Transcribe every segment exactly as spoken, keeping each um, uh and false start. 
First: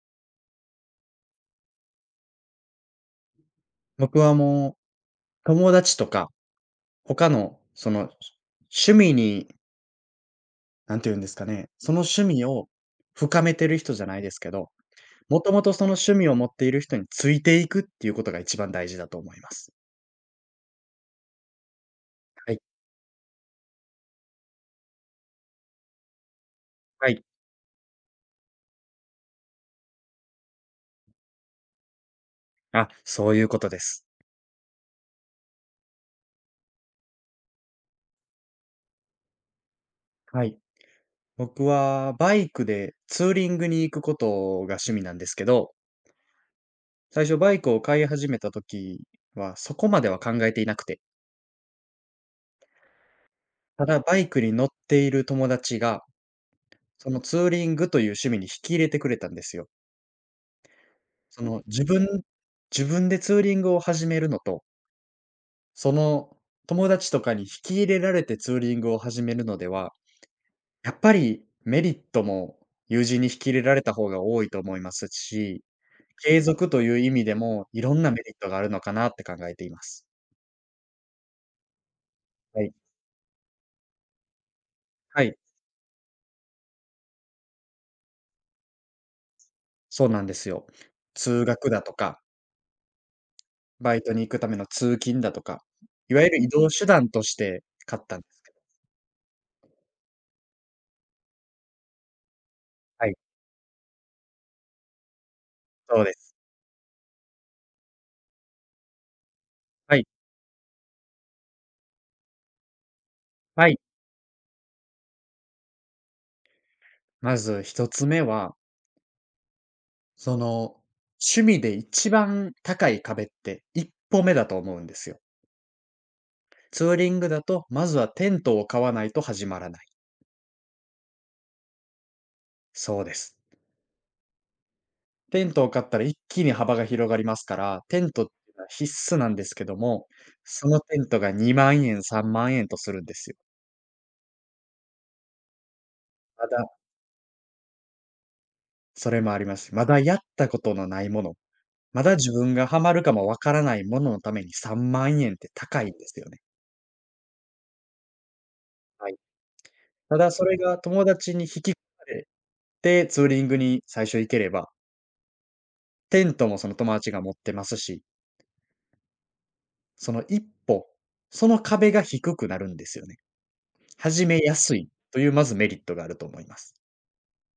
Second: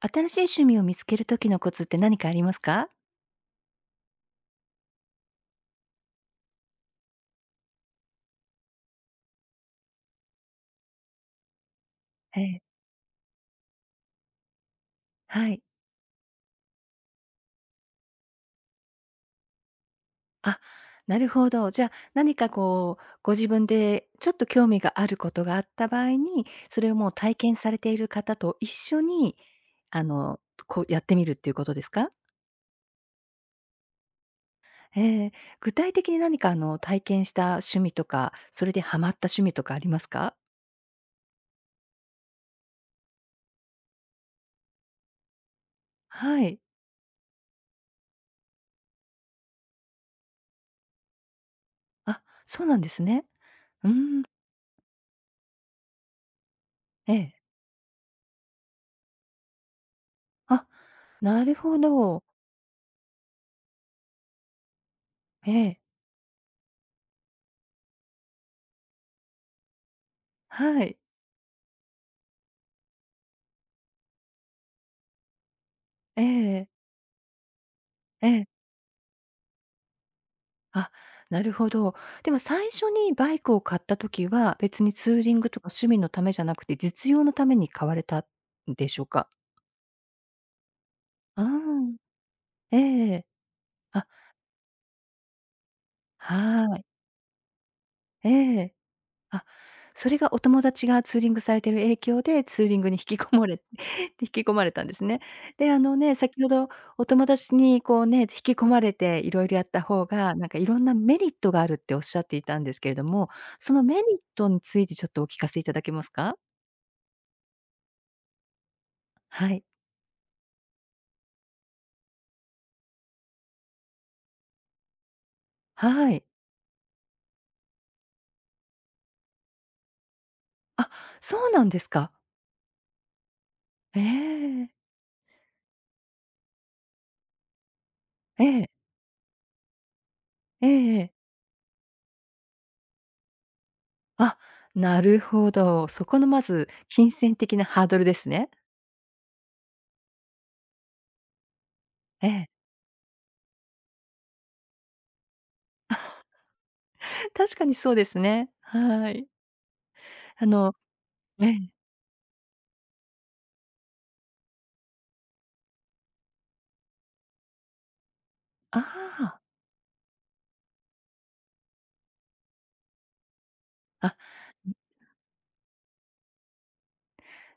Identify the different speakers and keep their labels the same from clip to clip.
Speaker 1: 新しい趣味を見つける時のコツって何かありますか？
Speaker 2: 僕はもう、友達とか、他のその、趣味に、何て言うんですかね、その趣
Speaker 1: え
Speaker 2: 味
Speaker 1: え。
Speaker 2: を深めてる人じゃないですけど、も
Speaker 1: は
Speaker 2: とも
Speaker 1: い。
Speaker 2: とその趣味を持っている人についていくっていうことが一番大事だと思います。
Speaker 1: あ、なるほど。じゃあ、何か
Speaker 2: はい。
Speaker 1: こう、ご自分でちょっと興味があることがあった場合に、それをも
Speaker 2: は
Speaker 1: う
Speaker 2: い。
Speaker 1: 体験されている方と一緒に、あの、こうやってみるっていうことですか？
Speaker 2: あ、そういうことです。
Speaker 1: ええ。具体的に何かあの、体験した趣味とか、それでハマった趣味とかありますか？
Speaker 2: はい。僕はバイクでツーリングに行くことが趣味なんですけど、
Speaker 1: はい。
Speaker 2: 最初バイクを買い始めた時はそこまでは考えていなくて、
Speaker 1: あ、そうなんですね。
Speaker 2: た
Speaker 1: うー
Speaker 2: だバ
Speaker 1: ん。
Speaker 2: イクに乗っている友達がそ
Speaker 1: え
Speaker 2: のツ
Speaker 1: え。
Speaker 2: ーリングという趣味に引き入れてくれたんですよ。
Speaker 1: あ、
Speaker 2: そ
Speaker 1: なる
Speaker 2: の
Speaker 1: ほ
Speaker 2: 自分
Speaker 1: ど。
Speaker 2: 自分でツーリングを始めるのと、
Speaker 1: ええ。
Speaker 2: その友達とかに引き入れられてツーリングを始めるのでは、
Speaker 1: は
Speaker 2: や
Speaker 1: い。
Speaker 2: っぱりメリットも友人に引き入れられた方が多いと思いますし、
Speaker 1: ええ
Speaker 2: 継
Speaker 1: ええ。
Speaker 2: 続という意味でもいろんなメ
Speaker 1: え
Speaker 2: リット
Speaker 1: え。
Speaker 2: があるのかなって考えています。
Speaker 1: あ、なるほど。では
Speaker 2: は
Speaker 1: 最
Speaker 2: い。
Speaker 1: 初にバイクを買った時は、別にツ
Speaker 2: は
Speaker 1: ーリ
Speaker 2: い、
Speaker 1: ングとか趣味のためじゃなくて、実用のために買われたんでしょうか？
Speaker 2: そうなんですよ。通学だと
Speaker 1: あ
Speaker 2: か、
Speaker 1: あ、ええ
Speaker 2: バイ
Speaker 1: あ、
Speaker 2: トに行くための通勤だとか、いわゆる移動
Speaker 1: はい。
Speaker 2: 手段として買ったんで
Speaker 1: え
Speaker 2: すけど、
Speaker 1: え。あ、それがお友達がツーリングされてる影響で、ツーリングに引
Speaker 2: はい、
Speaker 1: きこもれ 引き込まれたんですね。で、あの
Speaker 2: そうで
Speaker 1: ね、
Speaker 2: す。
Speaker 1: 先ほどお友達にこうね、引き込まれていろいろやった
Speaker 2: は
Speaker 1: 方
Speaker 2: い。
Speaker 1: が、なんかいろんなメリットがあるっておっしゃっていたんですけれども、
Speaker 2: は
Speaker 1: そ
Speaker 2: い。
Speaker 1: のメリットについてちょっとお聞かせいただけますか？
Speaker 2: まず一つ目は、
Speaker 1: はい。
Speaker 2: その、趣味で一番高い壁って一歩目だと思うんですよ。
Speaker 1: はい。
Speaker 2: ツーリングだと、まずはテントを買わないと始まらない。
Speaker 1: あ、そうなんですか。
Speaker 2: そうです。
Speaker 1: ええ。
Speaker 2: テントを買ったら一気に幅が広がりますから、テントって
Speaker 1: え
Speaker 2: いうのは
Speaker 1: え。
Speaker 2: 必須なんですけども、
Speaker 1: え
Speaker 2: その
Speaker 1: え
Speaker 2: テ
Speaker 1: え
Speaker 2: ン
Speaker 1: え。
Speaker 2: トがにまん円、さんまん円とするんですよ。
Speaker 1: あ、なるほど。そこのま
Speaker 2: ま
Speaker 1: ず、
Speaker 2: だ、
Speaker 1: 金銭的なハードルですね。
Speaker 2: それもあります。まだやったことのないもの、まだ
Speaker 1: え
Speaker 2: 自
Speaker 1: え。
Speaker 2: 分がハマるかもわからないもののためにさんまん円って高いんですよね。
Speaker 1: 確かにそうですね。はい。
Speaker 2: ただそ
Speaker 1: あ
Speaker 2: れ
Speaker 1: の
Speaker 2: が友達に
Speaker 1: え
Speaker 2: 引き
Speaker 1: え。
Speaker 2: 込まれて、ツーリングに最初行ければ、テントもその友達が持ってますし、
Speaker 1: ああ。
Speaker 2: その一歩、その壁が低くなるんですよね。
Speaker 1: あ。
Speaker 2: 始めやすいというまずメリットがあると思います。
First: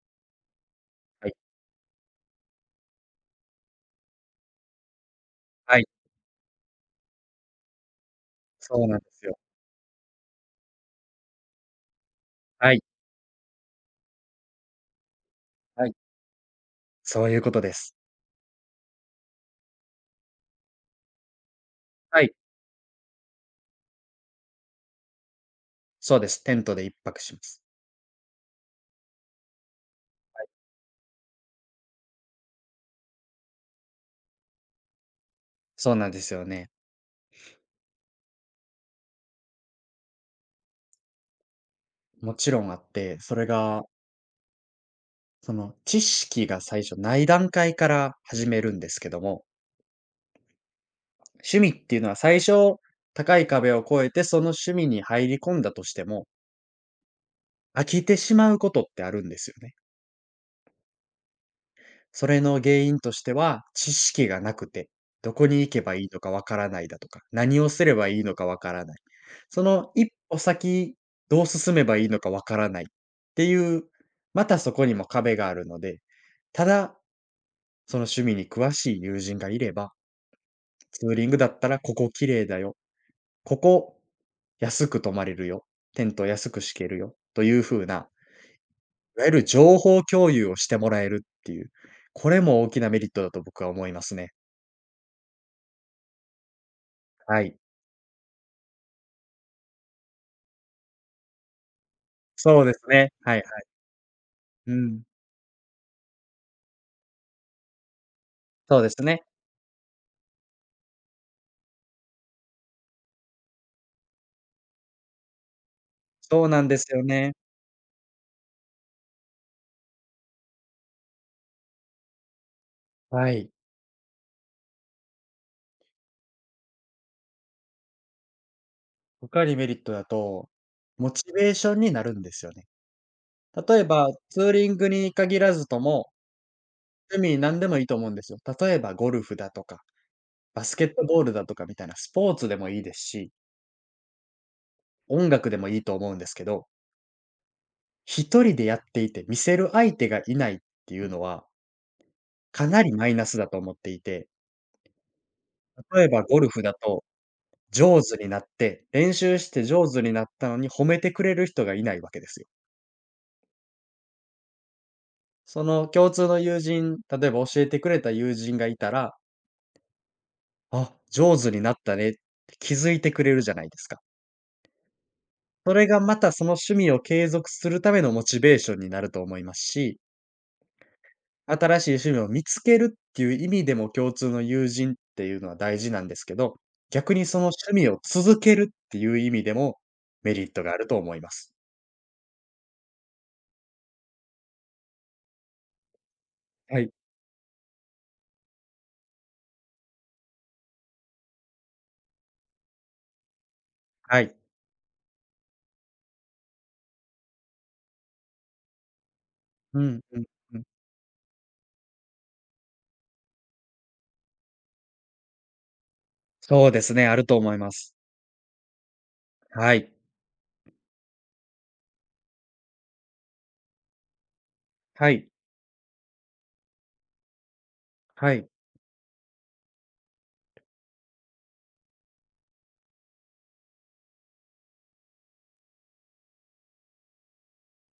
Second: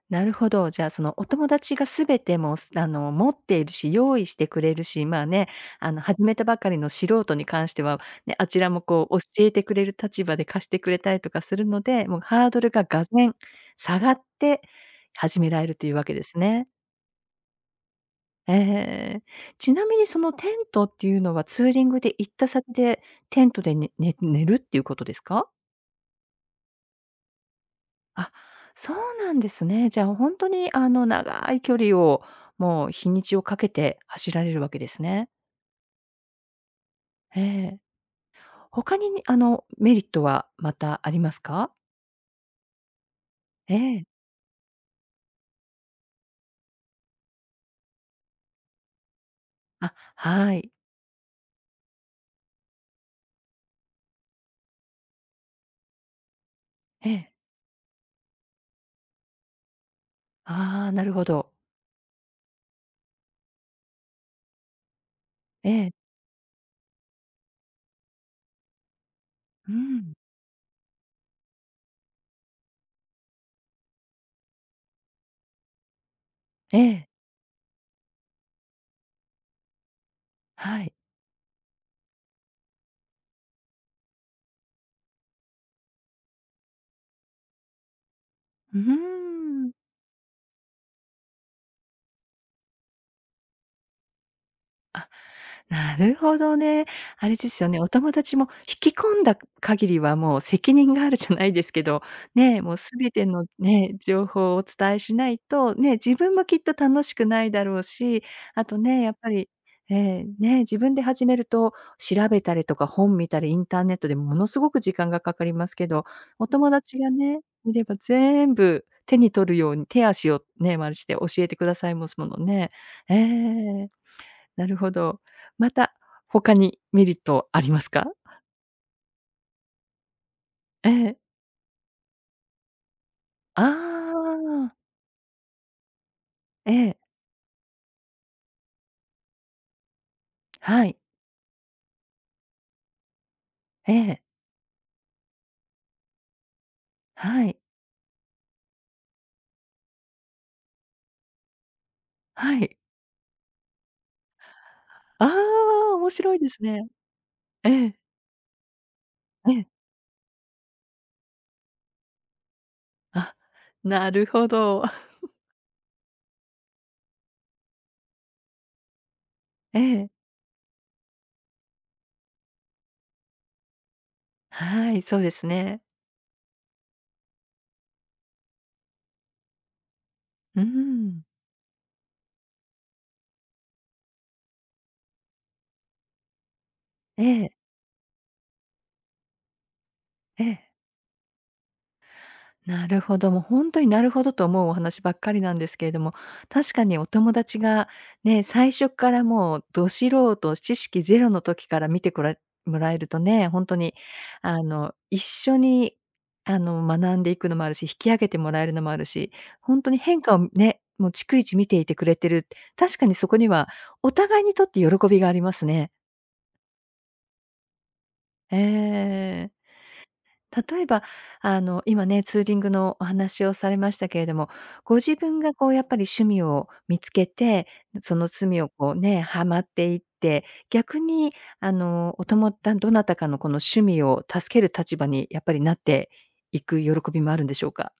Speaker 1: なるほど。じゃあ、そのお
Speaker 2: はい。
Speaker 1: 友達がすべてもう、すあの、持っているし、用意してくれるし、まあね、
Speaker 2: はい。
Speaker 1: あの、始めたばかりの素人に関しては、ね、あちら
Speaker 2: そ
Speaker 1: も
Speaker 2: うなんで
Speaker 1: こう、
Speaker 2: す
Speaker 1: 教
Speaker 2: よ。
Speaker 1: えてくれる立場で貸してくれたりとかするので、もうハードル
Speaker 2: はい。
Speaker 1: ががぜん下がって始められる
Speaker 2: は
Speaker 1: とい
Speaker 2: い。
Speaker 1: うわけですね。
Speaker 2: そういうことです。
Speaker 1: ええ。ちなみにそのテントっていうのはツーリングで
Speaker 2: は
Speaker 1: 行
Speaker 2: い。
Speaker 1: った先で、テントでねね寝るっていうことですか？
Speaker 2: そうです。テントで一泊します。
Speaker 1: あ、そうなんですね。じゃあ、本当に、あの、長い距離を、もう日にちをかけて走られるわけですね。
Speaker 2: そうなんですよね。
Speaker 1: ええ。他に、あの、メリットはまたありますか？
Speaker 2: もちろんあって、それ
Speaker 1: え
Speaker 2: が、
Speaker 1: え。
Speaker 2: その知識が最初ない段階から始めるんですけども、
Speaker 1: あ、はい。
Speaker 2: 趣味っていうのは最初、高い壁を越えてその趣味に入り込んだとしても、
Speaker 1: ええ。
Speaker 2: 飽きてしまうことってあるんですよね。
Speaker 1: ああ、なるほど。
Speaker 2: それの原因としては、知識がなくて、どこに行
Speaker 1: え
Speaker 2: けばいい
Speaker 1: え。
Speaker 2: のかわからないだとか、何をすればいいのかわからない。そ
Speaker 1: う
Speaker 2: の一
Speaker 1: ん。
Speaker 2: 歩先、どう進めばいいのかわからないっていう、またそこにも壁があるので、た
Speaker 1: え
Speaker 2: だ、
Speaker 1: え。
Speaker 2: その趣味に詳しい友人がいれば、
Speaker 1: はい。
Speaker 2: ツーリングだったらここ綺麗だよ。ここ、安く泊まれるよ、テント安く敷けるよという風な、
Speaker 1: うー
Speaker 2: いわゆる
Speaker 1: ん。
Speaker 2: 情報共有をしてもらえるっていう、これも大きなメリットだと僕は思いますね。
Speaker 1: なるほどね。あれ
Speaker 2: は
Speaker 1: で
Speaker 2: い。
Speaker 1: すよね、お友達も引き込んだ限りはもう責任があるじゃないですけど、
Speaker 2: そ
Speaker 1: ね、
Speaker 2: うで
Speaker 1: もう
Speaker 2: すね。
Speaker 1: 全て
Speaker 2: はいは
Speaker 1: の
Speaker 2: い。
Speaker 1: ね、情報をお
Speaker 2: う
Speaker 1: 伝え
Speaker 2: ん。
Speaker 1: しないと、ね、自分もきっと楽しくないだろうし、あと
Speaker 2: そうで
Speaker 1: ね、
Speaker 2: す
Speaker 1: やっ
Speaker 2: ね。
Speaker 1: ぱり、えーね、自分で始めると調べたりとか本見たりインターネットでものすごく時間がかかりますけど、
Speaker 2: そ
Speaker 1: お
Speaker 2: うなん
Speaker 1: 友
Speaker 2: です
Speaker 1: 達
Speaker 2: よ
Speaker 1: が
Speaker 2: ね。
Speaker 1: ね、いれば全部手に取るように手足をね、まるして教えてくださいますものね。え
Speaker 2: はい。
Speaker 1: え。なるほど。また、他にメリットありますか？
Speaker 2: 他にメリットだと、
Speaker 1: え
Speaker 2: モ
Speaker 1: え。
Speaker 2: チベーションになるんですよね。
Speaker 1: あ
Speaker 2: 例えば、ツーリン
Speaker 1: あ、
Speaker 2: グに限らずとも、
Speaker 1: ええ、
Speaker 2: 趣味何でもいいと思うんですよ。例えばゴルフだとか、バスケ
Speaker 1: は
Speaker 2: ッ
Speaker 1: い、
Speaker 2: トボールだとかみたいなスポーツでもいいですし、
Speaker 1: ええ、
Speaker 2: 音楽でもいいと思うんですけど、
Speaker 1: はい、
Speaker 2: 一人でやっていて、見せる相手がいないっていうのは、
Speaker 1: は
Speaker 2: か
Speaker 1: い。
Speaker 2: なりマイナスだと思っていて、
Speaker 1: ああ、
Speaker 2: 例え
Speaker 1: 面
Speaker 2: ば
Speaker 1: 白
Speaker 2: ゴ
Speaker 1: い
Speaker 2: ル
Speaker 1: です
Speaker 2: フだ
Speaker 1: ね。
Speaker 2: と、
Speaker 1: ええ、
Speaker 2: 上手になって、練習し
Speaker 1: え
Speaker 2: て
Speaker 1: え。
Speaker 2: 上手になったのに褒めてくれる人がいないわけですよ。
Speaker 1: あ、なるほど。
Speaker 2: その共通の友人、例えば教えてくれた友人がいたら、
Speaker 1: ええ、
Speaker 2: あ、上手になったねって気づいてくれるじゃないですか。
Speaker 1: はい、そうです
Speaker 2: そ
Speaker 1: ね。
Speaker 2: れがまたその趣味を継続するためのモチベーションになると思いますし、
Speaker 1: うーん。
Speaker 2: 新しい趣味を見つけるっていう意味でも共通の友人っていうのは大事なんですけど、逆
Speaker 1: え
Speaker 2: にその
Speaker 1: え、
Speaker 2: 趣味を続けるっていう意味でもメ
Speaker 1: え
Speaker 2: リット
Speaker 1: え。
Speaker 2: があると思います。
Speaker 1: なるほど、もう本当になるほどと思うお話ばっかりなんですけれども、確
Speaker 2: は
Speaker 1: か
Speaker 2: い。
Speaker 1: にお友達がね、最初からもうど素人、知識ゼロの時から見てこらもらえるとね、本当に
Speaker 2: はい。
Speaker 1: あの、一緒にあの、学んでいくのもあるし、引き上げてもらえるのもあるし、
Speaker 2: う
Speaker 1: 本当に
Speaker 2: ん、う
Speaker 1: 変
Speaker 2: ん、
Speaker 1: 化を
Speaker 2: うん。
Speaker 1: ね、もう逐一見ていてくれてる、確かにそこにはお互いにとって喜びがありますね。
Speaker 2: そうですね、あると思います。
Speaker 1: ええ。
Speaker 2: はい。
Speaker 1: 例えば、あの、今ね、ツーリングのお話をされましたけれども、ご
Speaker 2: は
Speaker 1: 自
Speaker 2: い。
Speaker 1: 分がこうやっぱり趣味を見つけて、その
Speaker 2: は
Speaker 1: 趣
Speaker 2: い。
Speaker 1: 味をこうね、はまっていって、逆にあの、お友だどなたかのこの趣味を助ける立場にやっぱりなっていく喜びもあるんでしょうか？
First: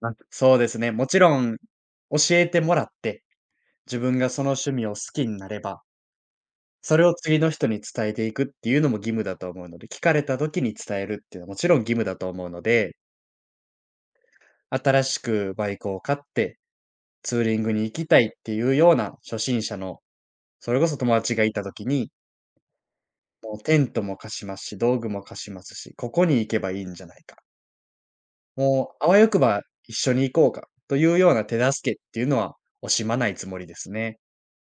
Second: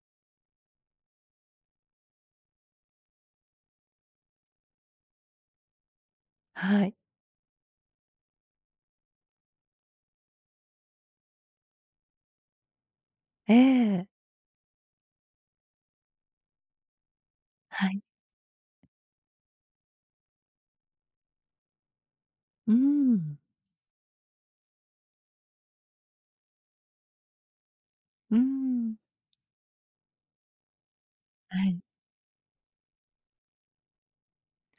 Speaker 2: あ、そうですね。もちろん教えてもらって、自分がその趣味を好きになれば、
Speaker 1: は
Speaker 2: そ
Speaker 1: い。
Speaker 2: れを次の人に伝えていくっていうのも義務だと思うので、聞かれた時に伝えるっていうのはもちろん義務だと思うので、
Speaker 1: ええ。
Speaker 2: 新しくバイクを買って、ツーリングに
Speaker 1: は
Speaker 2: 行
Speaker 1: い。
Speaker 2: きたいっていうような初心者の、それこそ友達がいた時に、
Speaker 1: うーん。
Speaker 2: もうテントも貸しますし、道具も貸しますし、ここに行けばいいんじゃないか。
Speaker 1: うー
Speaker 2: も
Speaker 1: ん。
Speaker 2: うあわよくば一緒に行こうかというような手
Speaker 1: はい。
Speaker 2: 助けっていうのは惜しまないつもりですね。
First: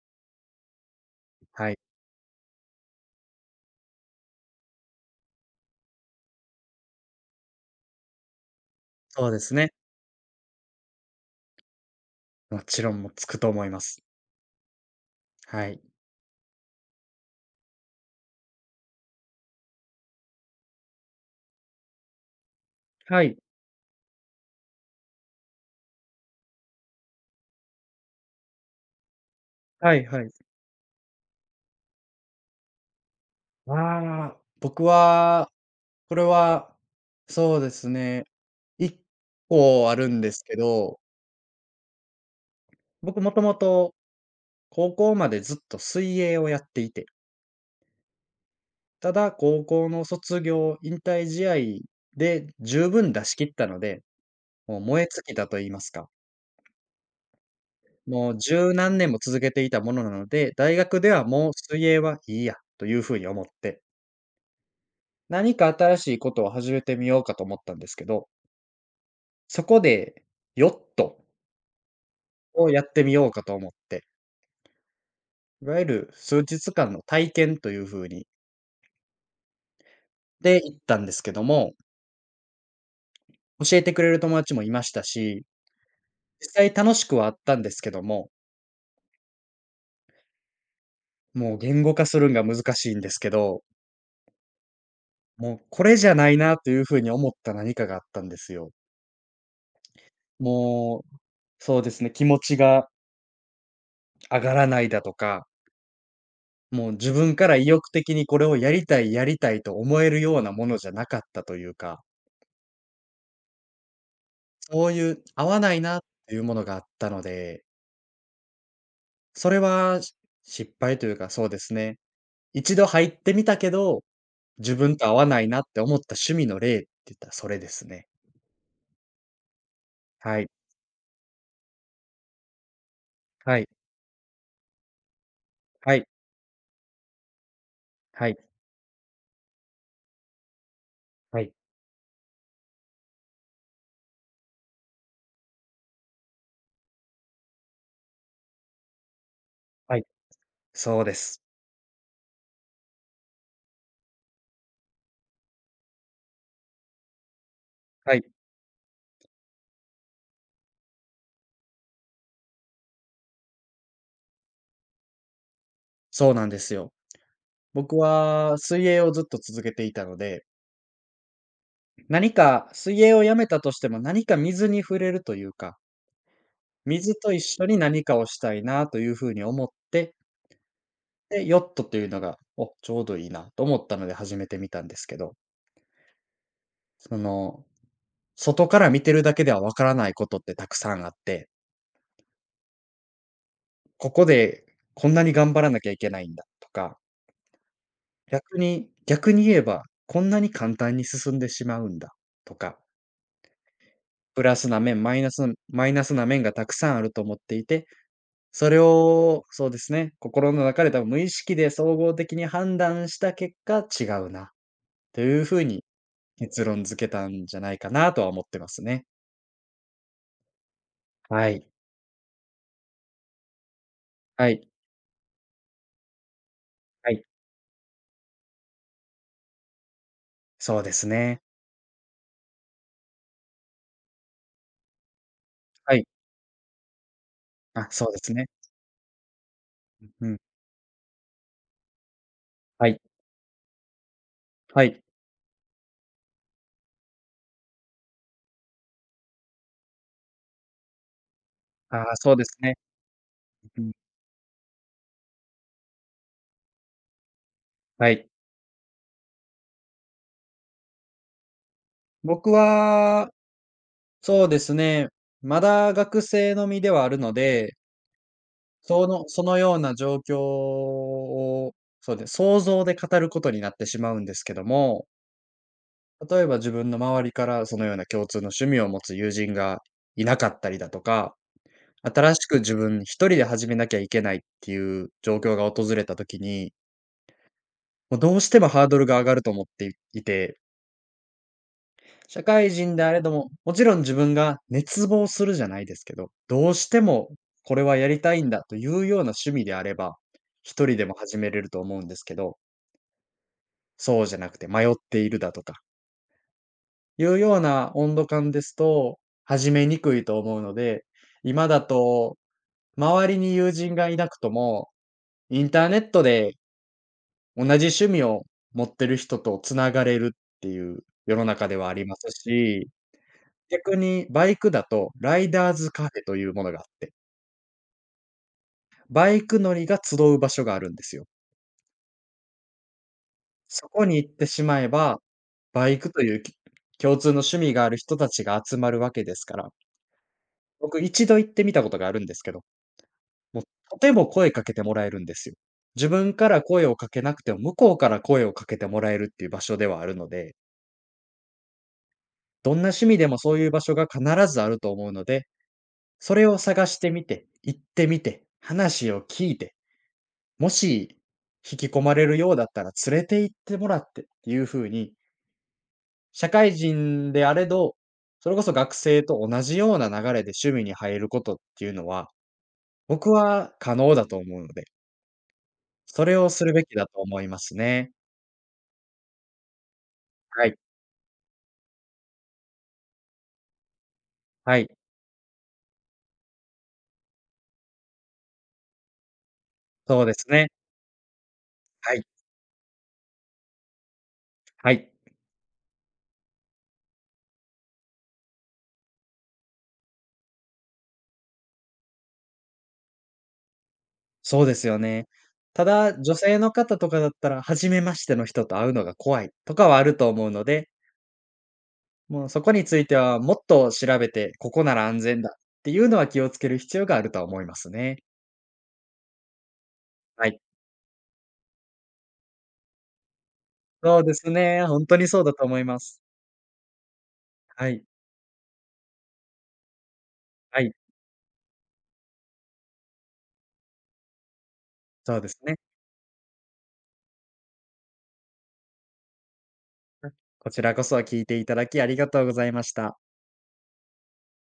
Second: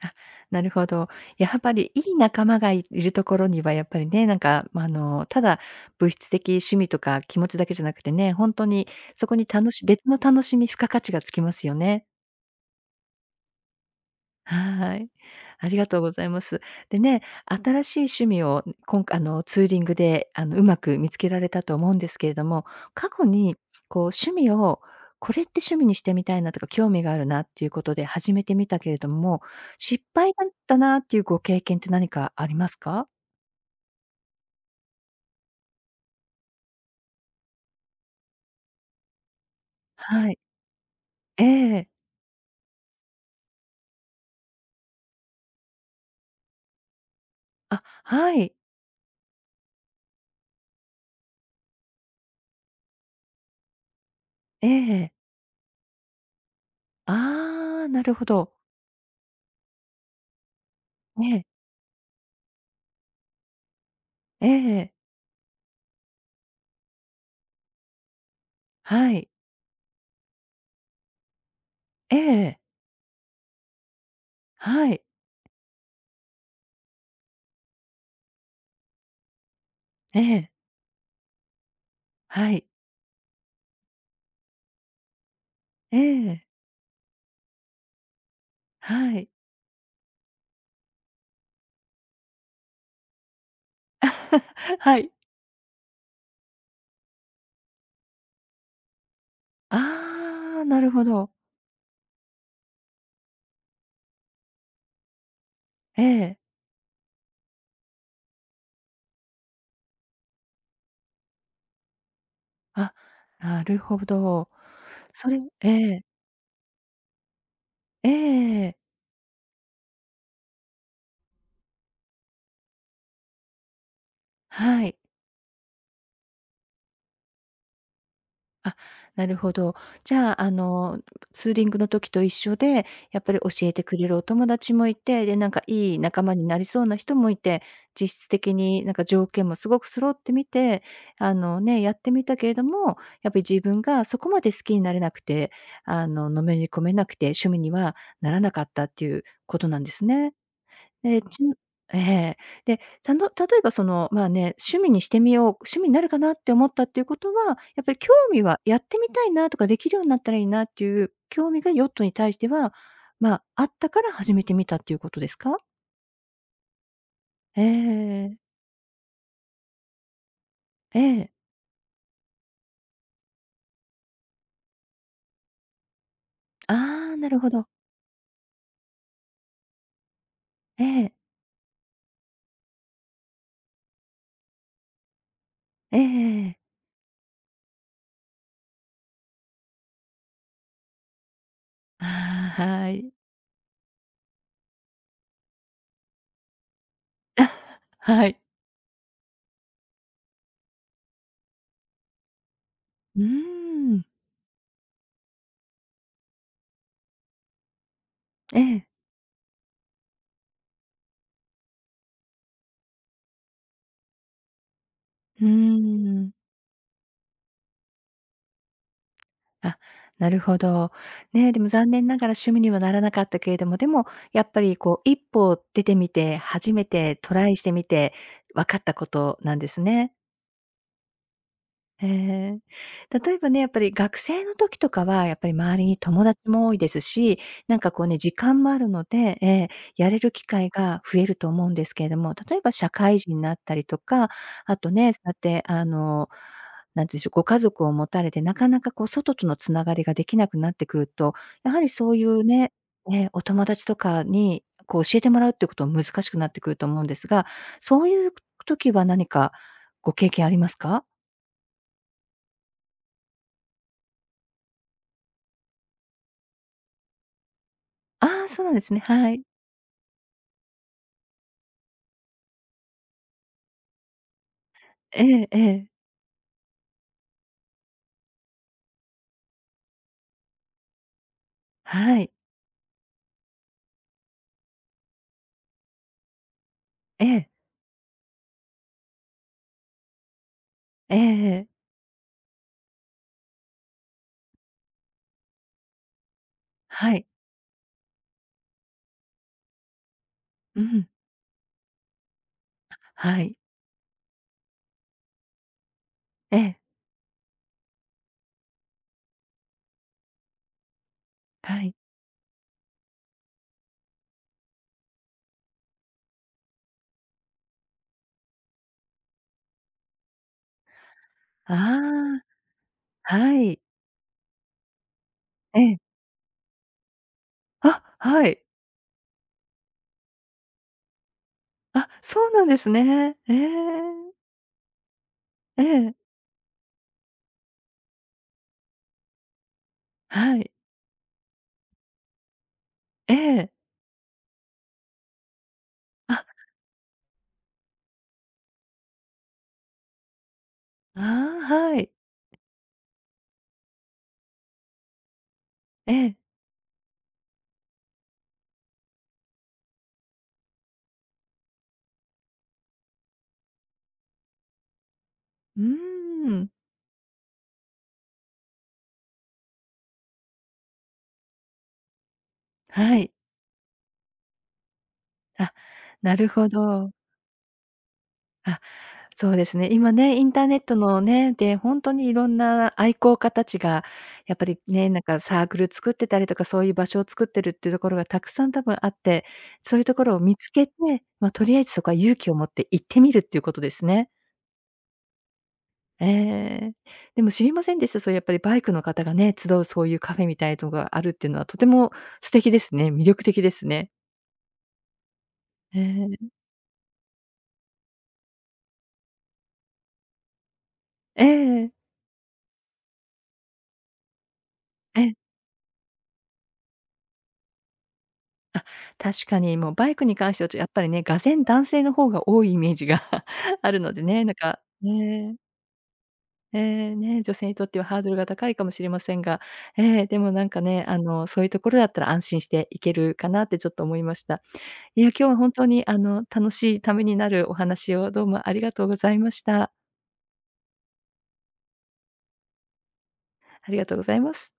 Speaker 1: あ、なるほど。やっ
Speaker 2: は
Speaker 1: ぱ
Speaker 2: い。
Speaker 1: りいい仲間がいるところにはやっぱりね、なんか、ま、あの、ただ物質的趣味とか気持ちだけじゃなくてね、ほんとにそ
Speaker 2: そう
Speaker 1: こ
Speaker 2: で
Speaker 1: に
Speaker 2: す
Speaker 1: たの
Speaker 2: ね。
Speaker 1: し別の楽しみ、付加価値がつきますよね。
Speaker 2: もちろんもうつくと思います。
Speaker 1: はい。
Speaker 2: は
Speaker 1: あり
Speaker 2: い。
Speaker 1: がとうございます。でね、新しい趣味を今回あの、ツーリングで、あの、うまく見つけられたと思うんですけれども、過
Speaker 2: は
Speaker 1: 去
Speaker 2: い。
Speaker 1: にこう趣味を、これって趣味にしてみたいなとか、興味があるなっていうことで始めてみたけれども、
Speaker 2: は
Speaker 1: 失
Speaker 2: いはい。
Speaker 1: 敗だったなっていうご経験って何かありますか？
Speaker 2: ああ、僕は、これは、そうですね、一個あるん
Speaker 1: は
Speaker 2: で
Speaker 1: い。
Speaker 2: すけど、
Speaker 1: ええ。
Speaker 2: 僕もともと高校までずっと水泳をやっていて、
Speaker 1: あ、はい。
Speaker 2: ただ高校の卒業、引退試合で十分出し切ったので、
Speaker 1: え
Speaker 2: もう燃え
Speaker 1: え。
Speaker 2: 尽きたと言いますか、
Speaker 1: ああー、なるほ
Speaker 2: もう
Speaker 1: ど。
Speaker 2: 十何年も続けていたものなので、大学では
Speaker 1: ええ。
Speaker 2: もう水泳はいいやというふうに思って、
Speaker 1: ええ。
Speaker 2: 何か新しいことを始めてみようかと思ったんですけど、
Speaker 1: はい。
Speaker 2: そこでヨット
Speaker 1: ええ。
Speaker 2: をやってみようかと思って、
Speaker 1: はい。
Speaker 2: いわゆる数日間の体験というふうに
Speaker 1: ええ。
Speaker 2: で行ったんですけども、
Speaker 1: はい。
Speaker 2: 教えてくれる友達もいましたし、
Speaker 1: ええ。
Speaker 2: 実際楽しくはあったんですけども、
Speaker 1: はい。
Speaker 2: もう言語化するんが難しいんですけど、
Speaker 1: はい。
Speaker 2: もうこれじゃないなというふうに思った何かがあったんですよ。
Speaker 1: ああ、なる
Speaker 2: も
Speaker 1: ほ
Speaker 2: う、
Speaker 1: ど。
Speaker 2: そうですね、気持ちが上がらないだとか、
Speaker 1: ええ。
Speaker 2: もう自分から意欲的にこれをやりたいやりたいと思えるようなものじゃなかったというか、
Speaker 1: あ、なるほど。
Speaker 2: そういう
Speaker 1: それ
Speaker 2: 合わ
Speaker 1: え
Speaker 2: ないなっ
Speaker 1: え。
Speaker 2: ていうものがあったので、
Speaker 1: ええええ。
Speaker 2: それは失敗というかそうですね、一度入ってみたけど、自
Speaker 1: は
Speaker 2: 分
Speaker 1: い。
Speaker 2: と合わないなって思った趣味の例って言ったらそれですね。
Speaker 1: あ、なるほど。じゃ
Speaker 2: は
Speaker 1: あ、
Speaker 2: い。
Speaker 1: あの、ツーリングの時と一緒で、やっぱり教
Speaker 2: はい。
Speaker 1: えてくれるお友達もいて、で、なんか
Speaker 2: は
Speaker 1: いい
Speaker 2: い。
Speaker 1: 仲間になりそうな人もいて、実
Speaker 2: は
Speaker 1: 質
Speaker 2: い。
Speaker 1: 的になんか条件もすごく揃ってみて、あ
Speaker 2: はい。
Speaker 1: のね、やってみたけれども、やっぱり自分がそこまで好きになれなくて、あの、のめり込めなくて、趣味にはならなかったっていうことなんで
Speaker 2: は
Speaker 1: す
Speaker 2: い。
Speaker 1: ね。
Speaker 2: そうで
Speaker 1: で、
Speaker 2: す。
Speaker 1: ちんええ。で、たの例えばその、まあね、趣味にしてみよう、趣味になるかなって思ったっていうことは、やっぱり興
Speaker 2: はい。
Speaker 1: 味はやってみたいなとか、できるようになったらいいなっていう興味がヨットに対しては、まあ、あったから始めてみたっていうことですか？
Speaker 2: そうなんですよ。
Speaker 1: え
Speaker 2: 僕
Speaker 1: えええ
Speaker 2: は水泳をずっと続けていたので、何か水泳をやめたとしても、何か水に触れるというか、
Speaker 1: あ
Speaker 2: 水
Speaker 1: あ、な
Speaker 2: と
Speaker 1: る
Speaker 2: 一
Speaker 1: ほ
Speaker 2: 緒
Speaker 1: ど。
Speaker 2: に何かをしたいなというふうに思って、
Speaker 1: ええ。
Speaker 2: で、ヨットというのが、お、ちょうどいいなと思ったので始めてみたんですけど、
Speaker 1: ええええええ。
Speaker 2: その、外から見てるだけではわからないことってたくさんあって、
Speaker 1: ああ、はい。
Speaker 2: ここでこんなに頑張らなきゃいけないんだとか、
Speaker 1: はい。
Speaker 2: 逆に逆に言えば、こんなに簡単に進んでしまうんだとか、
Speaker 1: うーん。
Speaker 2: プラスな面、マイナスなマイナスな面がたくさんあると思っていて、
Speaker 1: え
Speaker 2: それ
Speaker 1: え。
Speaker 2: を、そうですね、心の中で多分無意識で総合的に判断した結果、違うなという
Speaker 1: うー
Speaker 2: ふうに
Speaker 1: ん。
Speaker 2: 結論付けたんじゃないかなとは思ってますね。
Speaker 1: あ、なるほど。
Speaker 2: は
Speaker 1: ね、で
Speaker 2: い。
Speaker 1: も残念ながら趣味にはならなかったけれども、でもや
Speaker 2: は
Speaker 1: っぱ
Speaker 2: い。
Speaker 1: りこう一歩出てみて、初め
Speaker 2: は
Speaker 1: て
Speaker 2: い。
Speaker 1: トライしてみて分かったことなんですね。
Speaker 2: そうですね。
Speaker 1: へえ。例えばね、やっぱり学生の時とかは、やっぱり周り
Speaker 2: は
Speaker 1: に
Speaker 2: い。
Speaker 1: 友達も多いですし、なん
Speaker 2: あ、
Speaker 1: かこ
Speaker 2: そ
Speaker 1: う
Speaker 2: うで
Speaker 1: ね、
Speaker 2: す
Speaker 1: 時
Speaker 2: ね。
Speaker 1: 間もあるので、ええ、やれ
Speaker 2: う
Speaker 1: る
Speaker 2: ん。
Speaker 1: 機会が増えると思うんですけれども、例えば
Speaker 2: は
Speaker 1: 社
Speaker 2: い。
Speaker 1: 会人になったりとか、あ
Speaker 2: は
Speaker 1: と
Speaker 2: い。
Speaker 1: ね、そうやって、あの、なんていうんでしょう、ご家族を持たれて、なかなかこう外とのつながりができなくなってくると、やはり
Speaker 2: あ
Speaker 1: そ
Speaker 2: あ、
Speaker 1: うい
Speaker 2: そうで
Speaker 1: う
Speaker 2: す
Speaker 1: ね、
Speaker 2: ね。
Speaker 1: ね、お友
Speaker 2: う
Speaker 1: 達
Speaker 2: ん。
Speaker 1: とかにこう教えてもらうっていうことも難しくなってくると思うんですが、そう
Speaker 2: はい。
Speaker 1: いう時は何かご経験ありますか？
Speaker 2: 僕は、そうですね、まだ学生の身ではあるので、
Speaker 1: ああ、そうなんですね。
Speaker 2: その、
Speaker 1: は
Speaker 2: そ
Speaker 1: い。
Speaker 2: のような状況を、そうですね、想像で語ることになってしまうんですけども、
Speaker 1: ええええ。
Speaker 2: 例えば自分の周りからそのような共通の趣味を持つ友人がいなかったりだとか、
Speaker 1: はい。
Speaker 2: 新しく自分一人で始めなきゃいけないっていう状況が訪れた時に、
Speaker 1: ええ。
Speaker 2: もうどうしてもハードルが上がると思っていて、
Speaker 1: ええええ。
Speaker 2: 社会人であれども、もちろん自分が熱望するじゃないですけど、どうして
Speaker 1: はい。
Speaker 2: もこれはやりたいんだというような趣味であれば、
Speaker 1: う
Speaker 2: 一人で
Speaker 1: ん。
Speaker 2: も始めれると思うんですけど、
Speaker 1: はい。
Speaker 2: そうじゃなくて迷っているだとか、
Speaker 1: ええ。
Speaker 2: いうような温度感ですと、始めにくいと思うので、今
Speaker 1: は
Speaker 2: だ
Speaker 1: い。
Speaker 2: と周りに友人がいなくとも、インターネットで同じ趣味を持ってる人とつながれるっていう世の中
Speaker 1: あ
Speaker 2: ではあります
Speaker 1: あ、
Speaker 2: し、
Speaker 1: はい。
Speaker 2: 逆にバイクだと、ライダー
Speaker 1: え
Speaker 2: ズ
Speaker 1: え。
Speaker 2: カフェというものがあって、
Speaker 1: あ、はい。
Speaker 2: バイク乗りが集う場所があるんですよ。
Speaker 1: あ、そうなんですね。え
Speaker 2: そこに行っ
Speaker 1: え。
Speaker 2: てしまえば、
Speaker 1: え
Speaker 2: バイク
Speaker 1: え。
Speaker 2: というき共通の趣味がある人たちが集まるわけですから、
Speaker 1: はい。
Speaker 2: 僕一度行ってみたことがあるんですけど、
Speaker 1: え
Speaker 2: もう
Speaker 1: え。
Speaker 2: とても声かけてもらえるんですよ。自分
Speaker 1: あ、
Speaker 2: から声をかけなくても、向こうから声をかけてもらえるっていう場所ではあるので、
Speaker 1: ああ、はい。
Speaker 2: どんな趣味でもそういう場所が必ずあると思うので、
Speaker 1: え
Speaker 2: そ
Speaker 1: え。
Speaker 2: れを探してみて、行ってみて、話を聞いて、もし、引き込まれるようだったら連れて行ってもらってっていうふうに、
Speaker 1: う
Speaker 2: 社
Speaker 1: ーん。
Speaker 2: 会人であれど、それこそ学生と同じような流れで趣味に入ることっていうのは、
Speaker 1: は
Speaker 2: 僕
Speaker 1: い。
Speaker 2: は可能だと思うので、
Speaker 1: あ、
Speaker 2: それ
Speaker 1: なる
Speaker 2: をす
Speaker 1: ほ
Speaker 2: るべきだ
Speaker 1: ど。
Speaker 2: と思いますね。
Speaker 1: あ、そうですね。今ね、インタ
Speaker 2: は
Speaker 1: ーネ
Speaker 2: い、
Speaker 1: ットのね、で、本当にいろんな愛好家たちが、やっぱ
Speaker 2: は
Speaker 1: り
Speaker 2: い、
Speaker 1: ね、なんかサークル作ってたりとか、そういう場所を作ってるっていうところがたくさん多分あって、そういうと
Speaker 2: そ
Speaker 1: こ
Speaker 2: うで
Speaker 1: ろを
Speaker 2: す
Speaker 1: 見
Speaker 2: ね。
Speaker 1: つけて、まあ、とりあえずそこ
Speaker 2: は
Speaker 1: は
Speaker 2: い、
Speaker 1: 勇気を持って行ってみるっていうことですね。
Speaker 2: はい、
Speaker 1: ええ。でも知りませんでした。そういうやっぱりバイクの方がね、集うそういうカフェみたいなとがあるっていうのはとても素敵ですね。魅力的ですね。
Speaker 2: そうですよね。た
Speaker 1: え
Speaker 2: だ、女
Speaker 1: え。
Speaker 2: 性の方とかだったら、初めましての人と会うのが怖いとかはあると思うので、
Speaker 1: ええ。
Speaker 2: もうそこについてはもっと調べて、ここなら安
Speaker 1: え
Speaker 2: 全
Speaker 1: え。
Speaker 2: だっていうのは気をつける必要があるとは思いますね。
Speaker 1: 確かに、もうバイクに
Speaker 2: は
Speaker 1: 関し
Speaker 2: い。
Speaker 1: てはちょやっぱりね、がぜん男性の方が多いイメージが あるの
Speaker 2: そ
Speaker 1: で
Speaker 2: うで
Speaker 1: ね、
Speaker 2: す
Speaker 1: なんか、
Speaker 2: ね、ほんとにそうだ
Speaker 1: ね、
Speaker 2: と思います。
Speaker 1: えーね、女性にと
Speaker 2: は
Speaker 1: って
Speaker 2: い、
Speaker 1: はハードルが高いかもしれませんが、ええ、でもなん
Speaker 2: は
Speaker 1: か
Speaker 2: い、
Speaker 1: ね、あの、そういうところだったら安心して行けるかなってちょっと思いました。いや、
Speaker 2: そうで
Speaker 1: 今日は
Speaker 2: す
Speaker 1: 本
Speaker 2: ね。
Speaker 1: 当にあの、楽しいためになるお話をどうもありがとうございました。
Speaker 2: こちらこそ聞いていただきありがとうございました。
Speaker 1: ありがとうございます。